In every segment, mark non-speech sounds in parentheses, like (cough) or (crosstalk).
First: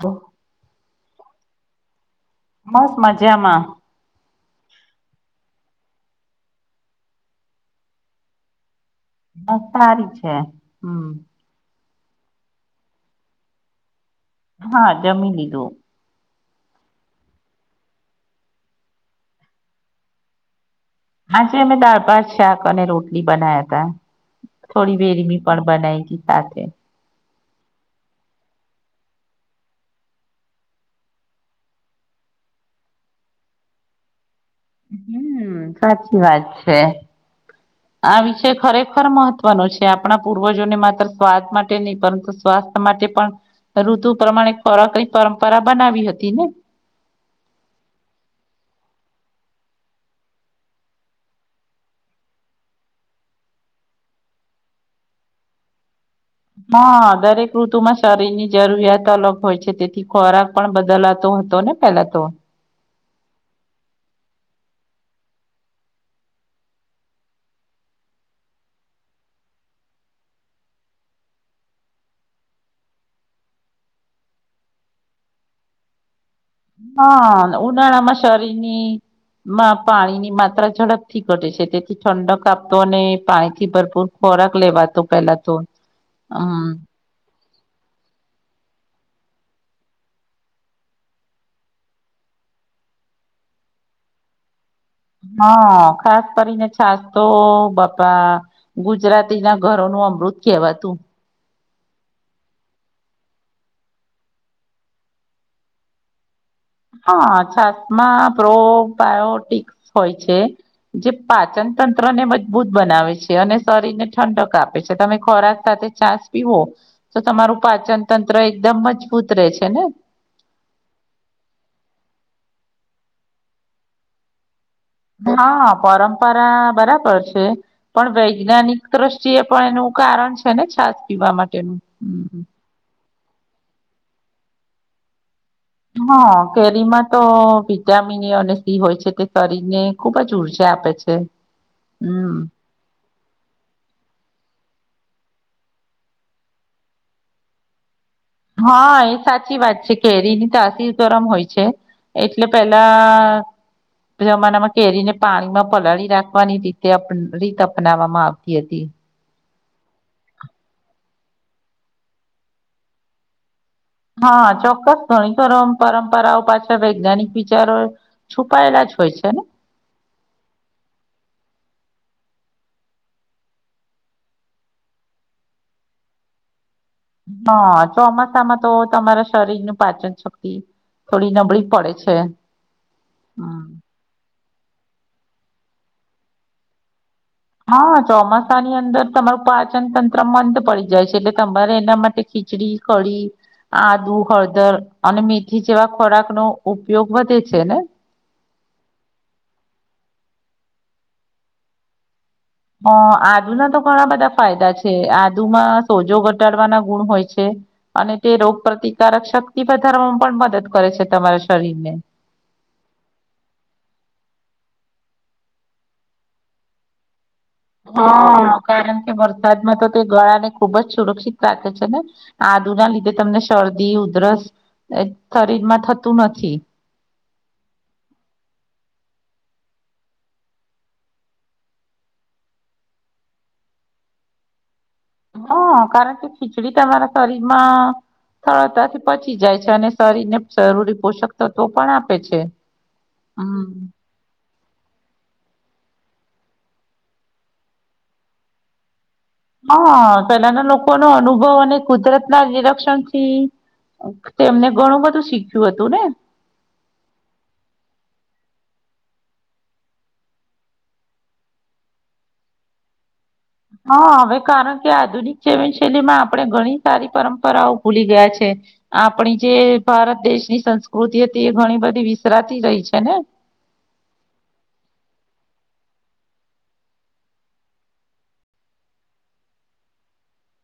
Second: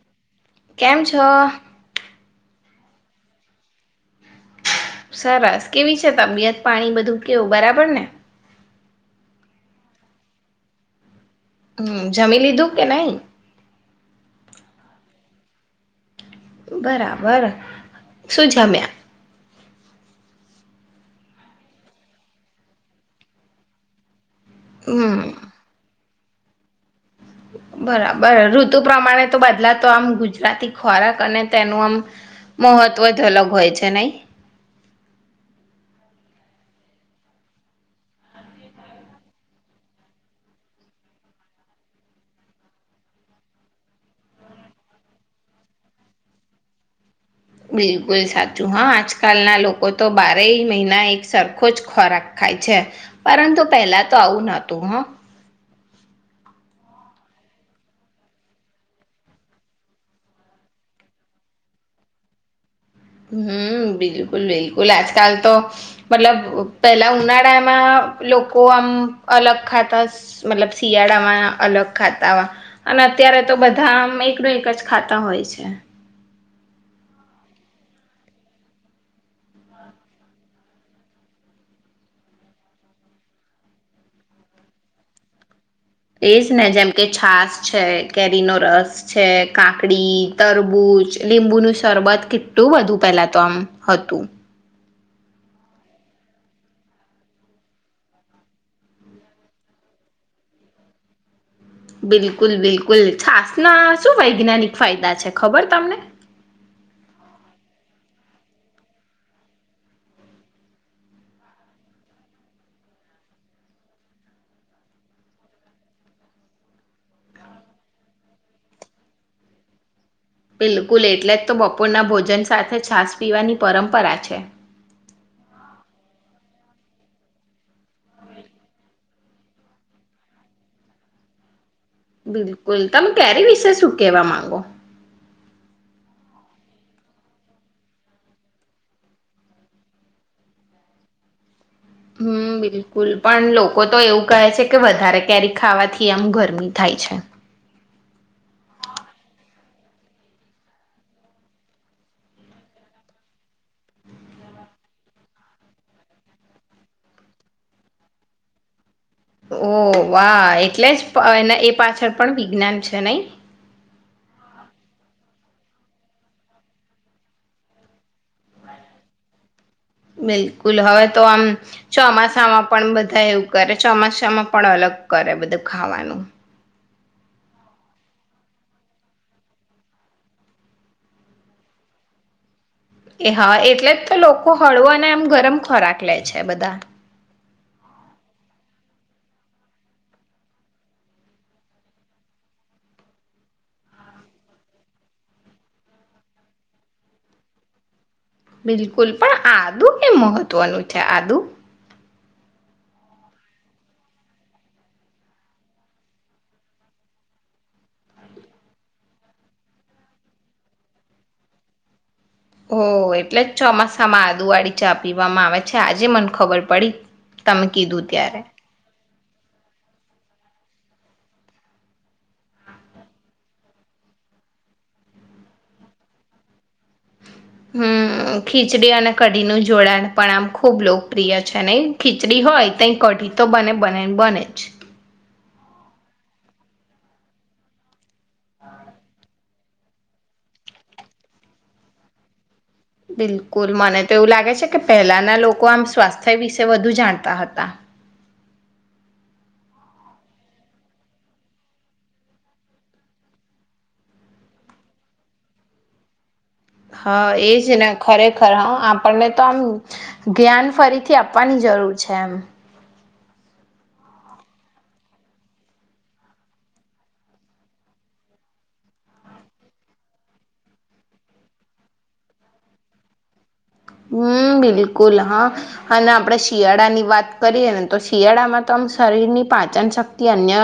હ કેમ છ મસ મજામાં સરસ કેવી છે તબિયત પાણી બધું કેવું બરાબર ને હ સારી છે હમ હમ જમી લીધું કે નહી હા જમી લીધું બરાબર શું જમ્યા હાજ અમે દાળ ભાત શાક અને રોટલી બના્યા તા થોડી હમ વેડમી પણ બનાાય સાથે બરાબર ઋતુ પ્રમાણે તો બદલાતો આમ ગુજરાતી ખોરાક અને તેનું આમ મહત્વ જ અલગ હોય છે નઈ હમ સાચી વાત છે આ વિષય ખરેખર મહત્વનો છે આપણા પૂર્વજોને માત્ર સ્વાદ માટે નહી પરંતુ સ્વાસ્થ માટે પણ ઋતુ પ્રમાણે ખોરાકની પરંપરા બનાવી હતી ને બિલકુલ સાચું હા આજકાલના લોકો તો બારેય મહિના એક સરખો જ ખોરાક ખાય છે પરંતુ પહેલા તો આવું નતું હં હા દરેક ઋતુમાં શરીરની જરૂરિયાત અલગ હોય છે તેથી ખોરાક પણ બદલાતો હતોને પેલા તો હમ બિલકુલ બિલકુલ આજકાલ તો મતલબ પેલા ઉનાળામાં લોકો આમ અલગ ખાતા મતલબ શિયાળામાં અલગ ખાતા અને અત્યારે તો બધા આમ એક નું એક જ ખાતા હોય છે હા ઉનાળામાં શરીરની માં પાણીની માત્રા ઝડપથી ઘટે છે તેથી ઠંડક આપતો અને પાણી થી ભરપૂર ખોરાક લેવાતો પેલા તો એજ ને હમ જેમ કે છાસ છે કેરીનોરસ છે કાકડી તરબૂચ લીંબુ નું શરબત કેટલું વધુ પેલા તો આમ હતું હા ખાસ કરીને છાસ તો બાપા ગુજરાતી ના ઘરો નું અમૃત કહેવાતું બિલકુલ બિલકુલ છાસ ના શું વૈજ્ઞાનિક ફાયદા છે ખબર તમને હા છાસમાં પ્રોબાયોટિકસ હોય છે જે પાચન તંત્રને મજબૂત બનાવે છે અને શરીરને ઠંડક આપે છે તમે ખોરાક સાથે છાસ પીવો તો તમારું પાચન તંત્ર એકદમ મજબૂત રહે છે ને બિલકુલ એટલે જ તો બપોરના ભોજન સાથે છાસ પીવાની પરંપરા છે હા પરંપરા બરાબર છે પણ વૈજ્ઞાનિક દ્રષ્ટિએ પણ એનું કારણ છે ને છાસ પીવા માટેનું હમ બિલકુલ કેરી વિશે શું કેવા માંગો હા કેરીમાં તો વિટામિન એ અને સી હોય છે તે શરીરને ખુબ જ ઉર્જા આપે છે હમ બિલકુલ પણ લોકો તો એવું કહે છે કે વધારે કેરી ખાવાથી આમ ગરમી થાય છે હા એ સાચી વાત છે કેરી ની તાસીર ગરમ હોય છે એટલે પેલા જમાનામાં કેરીને પાણીમાં પલાળી રાખવાની રીતે રીત અપનાવામાં આવતી હતી ઓહ વાહ એટલે જ એ પાછળ પણ વિજ્ઞાન છે નઈ હા ચોક્કસ ઘણી પરં પરંપરાઓ પાછળ વૈજ્ઞાનિક વિચારો છુપાયેલા જ હોય છે ને. બિલકુલ હવે તો આમ ચોમાસામાં પણ બધા એવું કરે ચોમાસામાં પણ અલગ કરે બધું ખાવાનું હા, ચોમાસામાં તો તમારા શરીર ની પાચન શક્તિ થોડી નબળી પડે છે. એ હા હમ એટલે જ તે લોક ખો ખળવો ને આમ ગરમ ખોરાક લે છે બધા. હા, ચોમાસાની અંદર તમારું પાચન તંત્ર મંદ પડી જાય છે. એટલે તમારે એના માટે ખીચડી, કઢી, આદુ, હળદર અને મેથી જેવા ખોરાકનો ઉપયોગ વધે છે ને? બિલકુલ પણ આદુ કેમ મહત્વનું છે, આદુ? અહ આદુના તો ઘણા બધા ફાયદા છે આદુમાં સોજો ઘટાડવાના ગુણ હોય છે. અને તે રોગ પ્રતિકારક શક્તિ વધારવામાં પણ મદદ કરે છે તમારા શરીરને. ઓ એટલે જ ચોમાસામાં આદુવાળી ચા પીવામાં આવે છે આજે મન ખબર પડી તમે કીધું ત્યારે. હા કારણ કે વરસાદમાં તો તે ગળાને ખુબ જ સુરક્ષિત રાખે છે ને આદુ ના લીધે તમને શરદી ઉધરસ એ શરીરમાં થતું નથી. હમ્મ ખીચડી અને કઢીનું જોડાણ પણ આમ ખૂબ લોકપ્રિય છે અને ખીચડી હોય તો કઢી તો બને બને ને બને જ. હા, કારણ કે ખીચડી તમારા શરીરમાં સરળતાથી પચી જાય અને શરીર ને જરૂરી પોષક તત્વો પણ આપે છે. બિલકુલ હમ. મને તો એવું લાગે છે કે પહેલાના લોકો આમ સ્વાસ્થ્ય વિશે વધુ જાણતા હતા. હા, પેલાના લોકોનો અનુભવ અને કુદરતના નિરીક્ષણ થી અહ તેમને ઘણું બધું શીખ્યું હતું ને. હા, એજ ને ખરેખર હા આપણને તો આમ ધ્્યાન ફરીથી આપવાની જરૂર છે એમ. હા, હવે કારણ કે આધુનિક જીવનશૈલીમાં આપણે ઘણી સારી પરંપરાઓ ભૂલી ગયા છે. આપણી જે ભારત દેશની સંસ્કૃતિ હતી એ ઘણી બધી વિસરાતી રહી છે ને? હમ્મ, બિલકુલ હા અને આપણે શિયાળાની વાત કરીએ ને તો શિયાળામાં તો આ શરીરની પાચન શક્તિ અન્ય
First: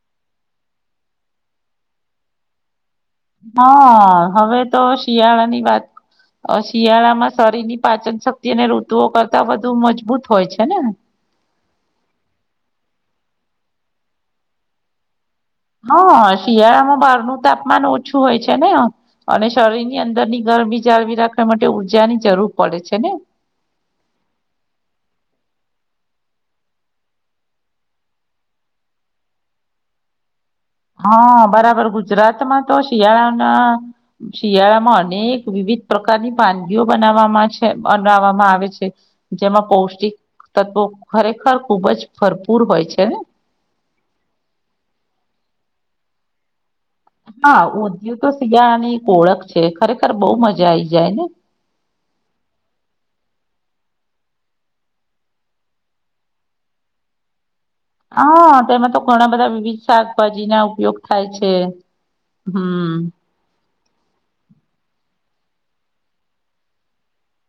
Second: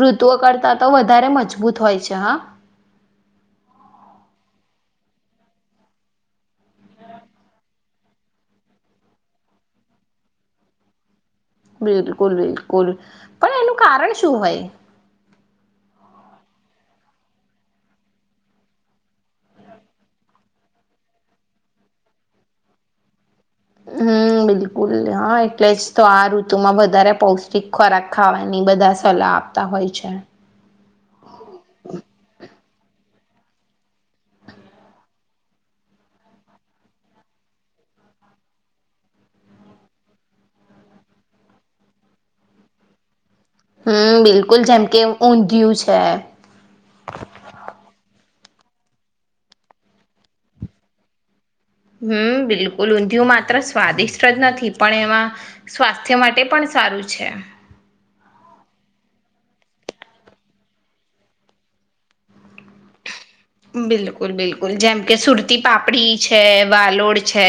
ઋતુઓ કરતા તો વધારે મજબૂત હોય છે હા. હાઆ, હવે તો શિયાળા ની વાત શિયાળામાં શરીર ની પાચન શક્તિ અને ઋતુઓ કરતા વધુ મજબૂત હોય છે ને? બિલકુલ બિલકુલ પણ એનું કારણ શું હોય? હા શિયાળામાં બહારનું તાપમાન ઓછું હોય છે ને અને શરીર ની અંદર ની ગરમી જાળવી રાખવા માટે ઊર્જા ની જરૂર પડે છે ને? હમ્મ બિલકુલ હા એટલે જ તો આ ઋતુમાં વધારે પૌષ્ટિક ખોરાક ખાવાની બધા સલાહ આપતા હોય છે. હા બરાબર ગુજરાતમાં તો શિયાળાના શિયાળામાં અનેક વિવિધ પ્રકારની વાનગીઓ બનાવવામાં છે બનાવામાં આવે છે જેમાં પૌષ્ટિક તત્વો ખરેખર ખુબ જ ભરપૂર હોય છેને? હમ્મ, બિલકુલ જેમ કે ઊંધિયું છે હા ઊંધિયું તો શિયાળાની ઓળખ છે ખરેખર બહુ મજા આઈ જાય ને? હમ્મ, બિલકુલ ઊંધિયું માત્ર સ્વાદિષ્ટ જ નથી પણ એમાં સ્વાસ્થ્ય માટે પણ સારું છે આ. હા, તેમાં તો ઘણા બધા વિવિધ શાકભાજી ના ઉપયોગ થાય છે. હમ્મ. બિલકુલ, બિલકુલ જેમ કે સુરતી પાપડી છે, વાલોડ છે,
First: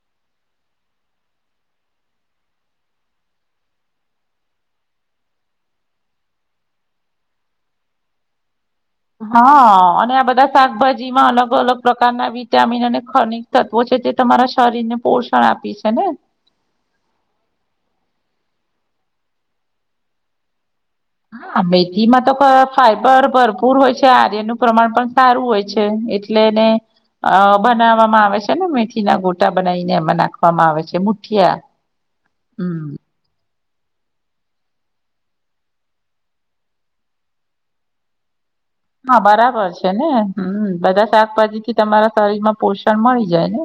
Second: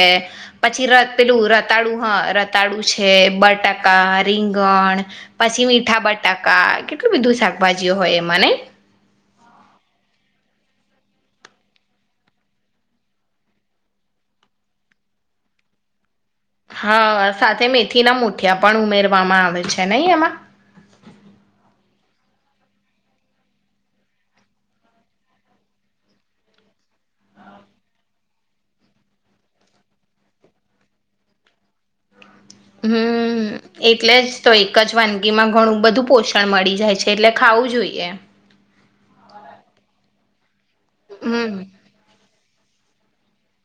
પછી રતલું રતાડુ હા રતાડુ છે, બટાકા રીંગણ, પછી મીઠા બટાકા કેટલું બધું શાકભાજીઓ હોય એમાં નહીં? હા અને આ બધા શાકભાજી માં અલગ અલગ પ્રકારના વિટામિન અને ખનીક તત્વો છે તે તમારા શરીર ને પોષણ આપે છે ને? હા, સાથે મેથીના મુઠિયા પણ ઉમેરવામાં આવે છે નહી એમાં? હા મેથીમાં તો ક-ફાઈબર ભરપૂર હોય છે આર્યનું પ્રમાણ પણ સારું હોય છે એટલે એને અહ બનાવવામાં આવે છે ને મેથી ના ગોટા બનાવીને એમાં નાખવામાં આવે છે મુઠિયા. હમ હમ્મ. એટલે જ તો એક જ વાનગી માં ઘણું બધું પોષણ મળી જાય છે એટલે ખાવું જોઈએ. હા બરાબર છે ને. હમ્મ બધા હમ શાકભાજી તમારા શરીર માં પોષણ મળી જાય ને?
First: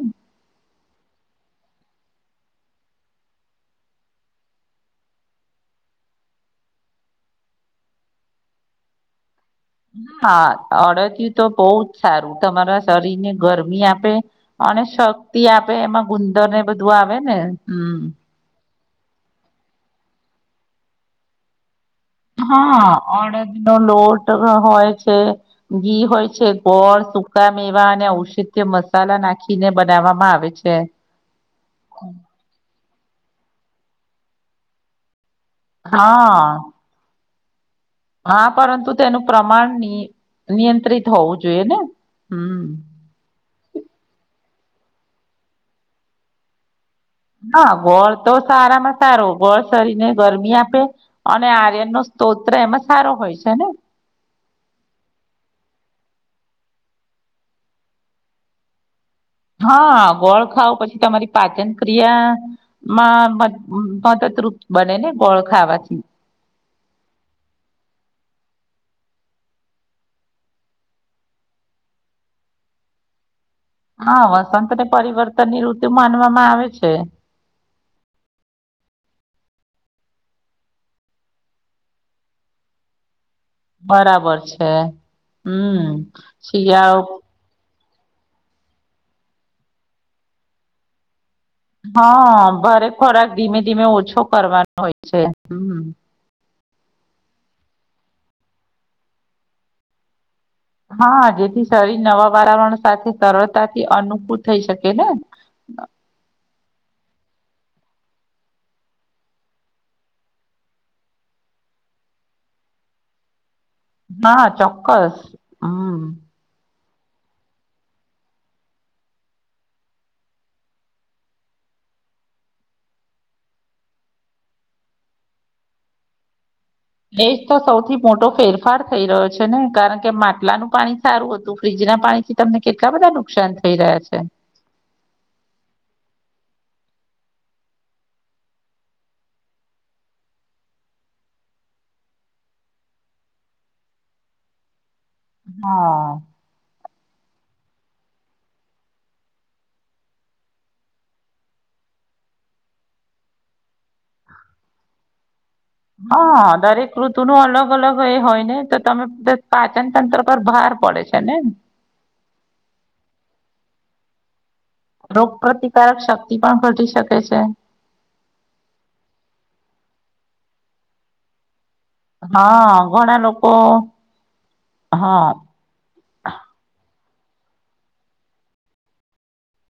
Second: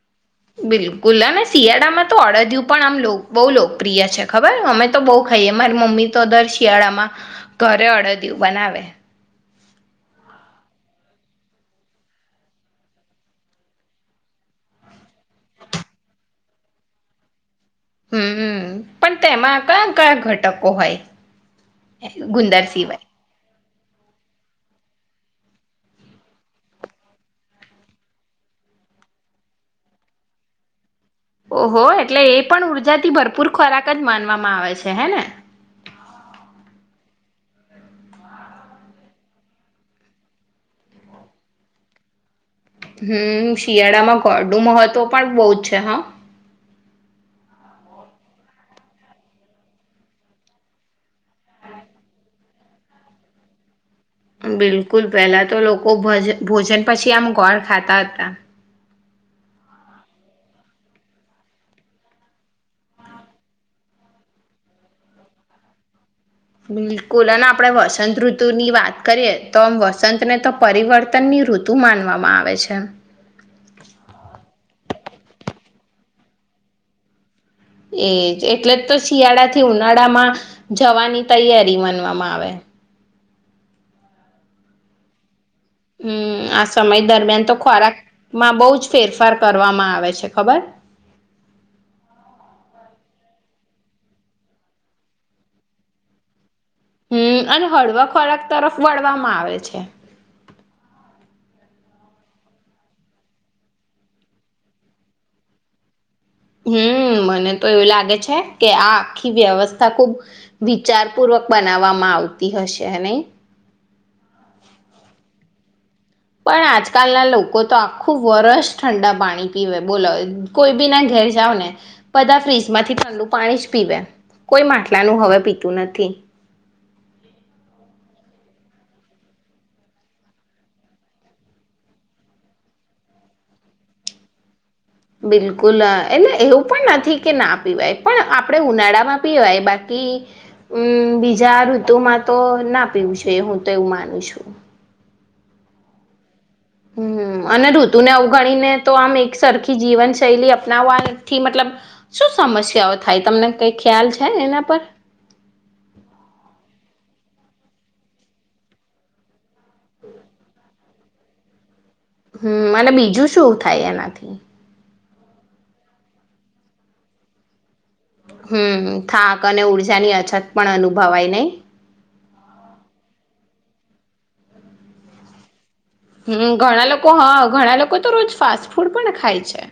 બિલકુલ અને શિયાળામાં તો અડદિયું પણ આમ બહુ લોકપ્રિય છે ખબર અમે તો બહુ ખાઈએ મારી મમ્મી તો દર શિયાળામાં ઘરે અડદિયું બનાવે. હા અડદયું તો બહુ જ સારું તમારા શરીર ને ગરમી આપે અને શક્તિ આપે એમાં ગુંદર ને બધું આવે ને? હમ હમ્મ. પણ તેમાં કયા કયા ઘટકો હોય? ગુંદર હા સિવાય એનો લોટ હોય છે ઘી હોય છે ગોળ સુકા મેવા અને ઔષધ્ય મસાલા નાખીને બનાવામાં આવે છે, ઓહો એટલે એ પણ ઉર્જા થી ભરપૂર ખોરાક જ માન આવે છે હે ને હા હા પરંતુ તેનું પ્રમાણ નિયંત્રિત હોવું જોઈએ ને હમ હમ્મ શિયાળામાં કો હું મહત્વ પણ બહુ જ છે હા હા, ગોળ તો સારામાં સારો ગોળ શરીને ગરમી આપે અને આર્યન નો સ્તોત્ર એમાં સારો હોય છે ને બિલકુલ પેલા તો લોકો ભોજન પછી આમ ગોળ ખાતા હતા હા ગોળ ખાાવ પછી તમારી પાચન ક્રિયામાં મદદરૂપ બને ને ગોળ ખાવાથી બિલકુલ અને આપણેે વસંત ઋતુની વાત કરીએ તો વસંત ને તો પરિવર્તનની ઋતુ માનવામાં આવે છે, પરિવર્તન ની ઋતુ માનવામાં આવે છે, એજ એટલે જ તો શિયાળા થી ઉનાળામાં જવાની તૈયારી માનવામાં આવે બરાબર છે, હમ હમ્મ આ સમય શિયાળો દરમિયાન તો ખોરાક માં બહુ જ ફેરફાર કરવામાં આવે છે ખબર? હા, ભરે ખોરાક ધીમે ધીમે ઓછો કરવાનો હોય છે. હમ્મ હમ અને હળવા ખોરાક તરફ વળવામાં આવે છે. હા, જેથી શરીર નવા વાતાવરણ સાથે સરળતાથી અનુકૂળ થઈ શકે ને? હમ્મ મને તો એવું લાગે છે, કે આ આખી વ્યવસ્થા ખુબ વિચાર પૂર્વક બનાવવામાં આવતી હશે નહી? ચોક્કસ હા, પણ આજકાલના લોકો તો આખું વરષ ઠંડા પાણી પીવે બોલો કોઈ બી ના ઘેર જાવ ને બધા ફ્રીજમાંથી ઠંડુ પાણી જ પીવે કોઈ માટલાનું હવે પીતું નથી. એજ તો સૌથી મોટો ફેરફાર થઈ રહ્યો છે ને કારણ કે માટલાનું પાણી સારું હતું ફ્ર્રીજના પાણી થી તમને કેટલા બધા નુકસાન થઈ રહ્યા છે. બિલકુલ એટલે એવું પણ નથી કે ના પીવાય પણ આપણે ઉનાળામાં પીવાય બાકી અમ બીજા ઋતુમાં તો ના પીવું છે હું તો એવું માનું છું. હા. હમ અને ઋતુને અવગણીને તો આમ એક સરખી જીવનશૈલી અપનાવવાથી મતલબ શું સમસ્યાઓ થાય તમને કઈ ખ્યાલ છે એના પર? હા દરેક ઋતુનો અલગ અલગ એ હોય ને તો તમે પાચનતંત્ર પર ભાર પડે છે. તને ન હમ અને બીજું શું થાય એનાથી? રોગ પ્રતિકારક શક્તિ પણ ઘટી શકે છે. હમ્મ થાક અને ઉર્જાની અછત પણ અનુભવાય નહી? હા ઘણા લોકો હા હમ ઘણા લોક કો હા ઘણા લોકો તો રોજ ફાસ્ટ ફૂડ પણ ખાય છે.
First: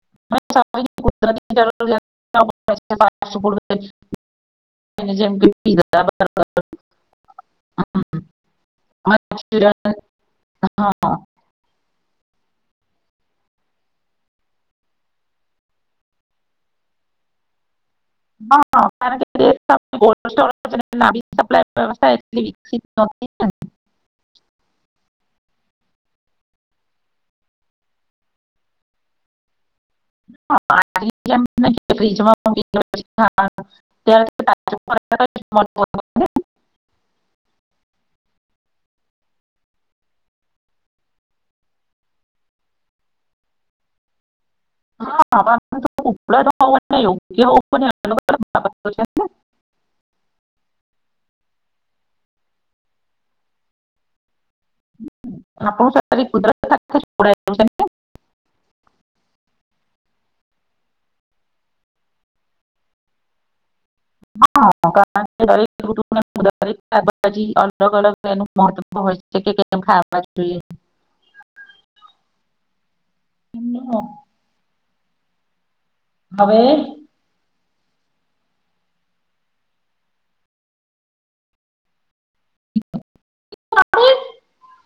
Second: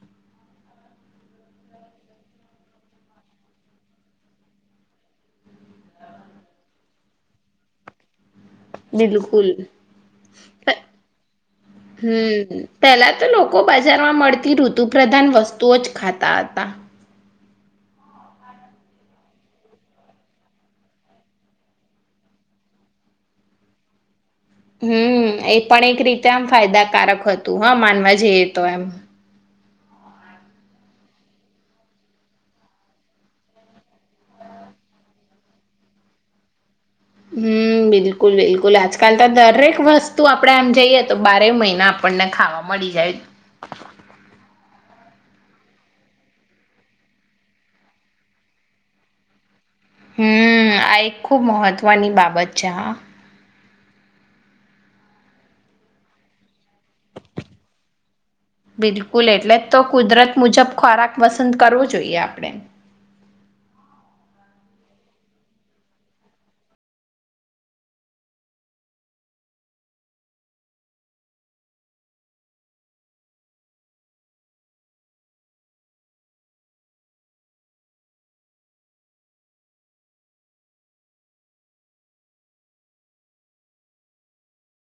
(inaudible) બિલકુલ (inaudible) હમ્મ પેલા તો લોકો બજારમાં મળતી ઋતુ પ્રધાન વસ્તુઓ જ ખાતા હતા. હહ કારણ કે (inaudible) હમ્મ, એ પણ એક રીતે આમ ફાયદાકારક હતું હહ માનવા જઈએ તો એમ. (inaudible) હમ્મ બિલકુલ બિલકુલ આજકાલ તો દરેક વસ્ તો આપણેે આમ જઈએ તો બારે મહિના આપણને ખાવા મળી જાય. (unintelligible) હમ્મ આ એક ખુબ મહત્વની બાબત છે હા. આપણું (unintelligible) બિલકુલ એટલે તો કુદરત મુજબ ખોરાક પસંદ કરવો જોઈએ. આપ હા. (unintelligible) દરેક શાકભાજી અલગ અલગ એનું મહત્વ હોય છે, કે કેમ ખાવા જોઈએ. હવે (inaudible)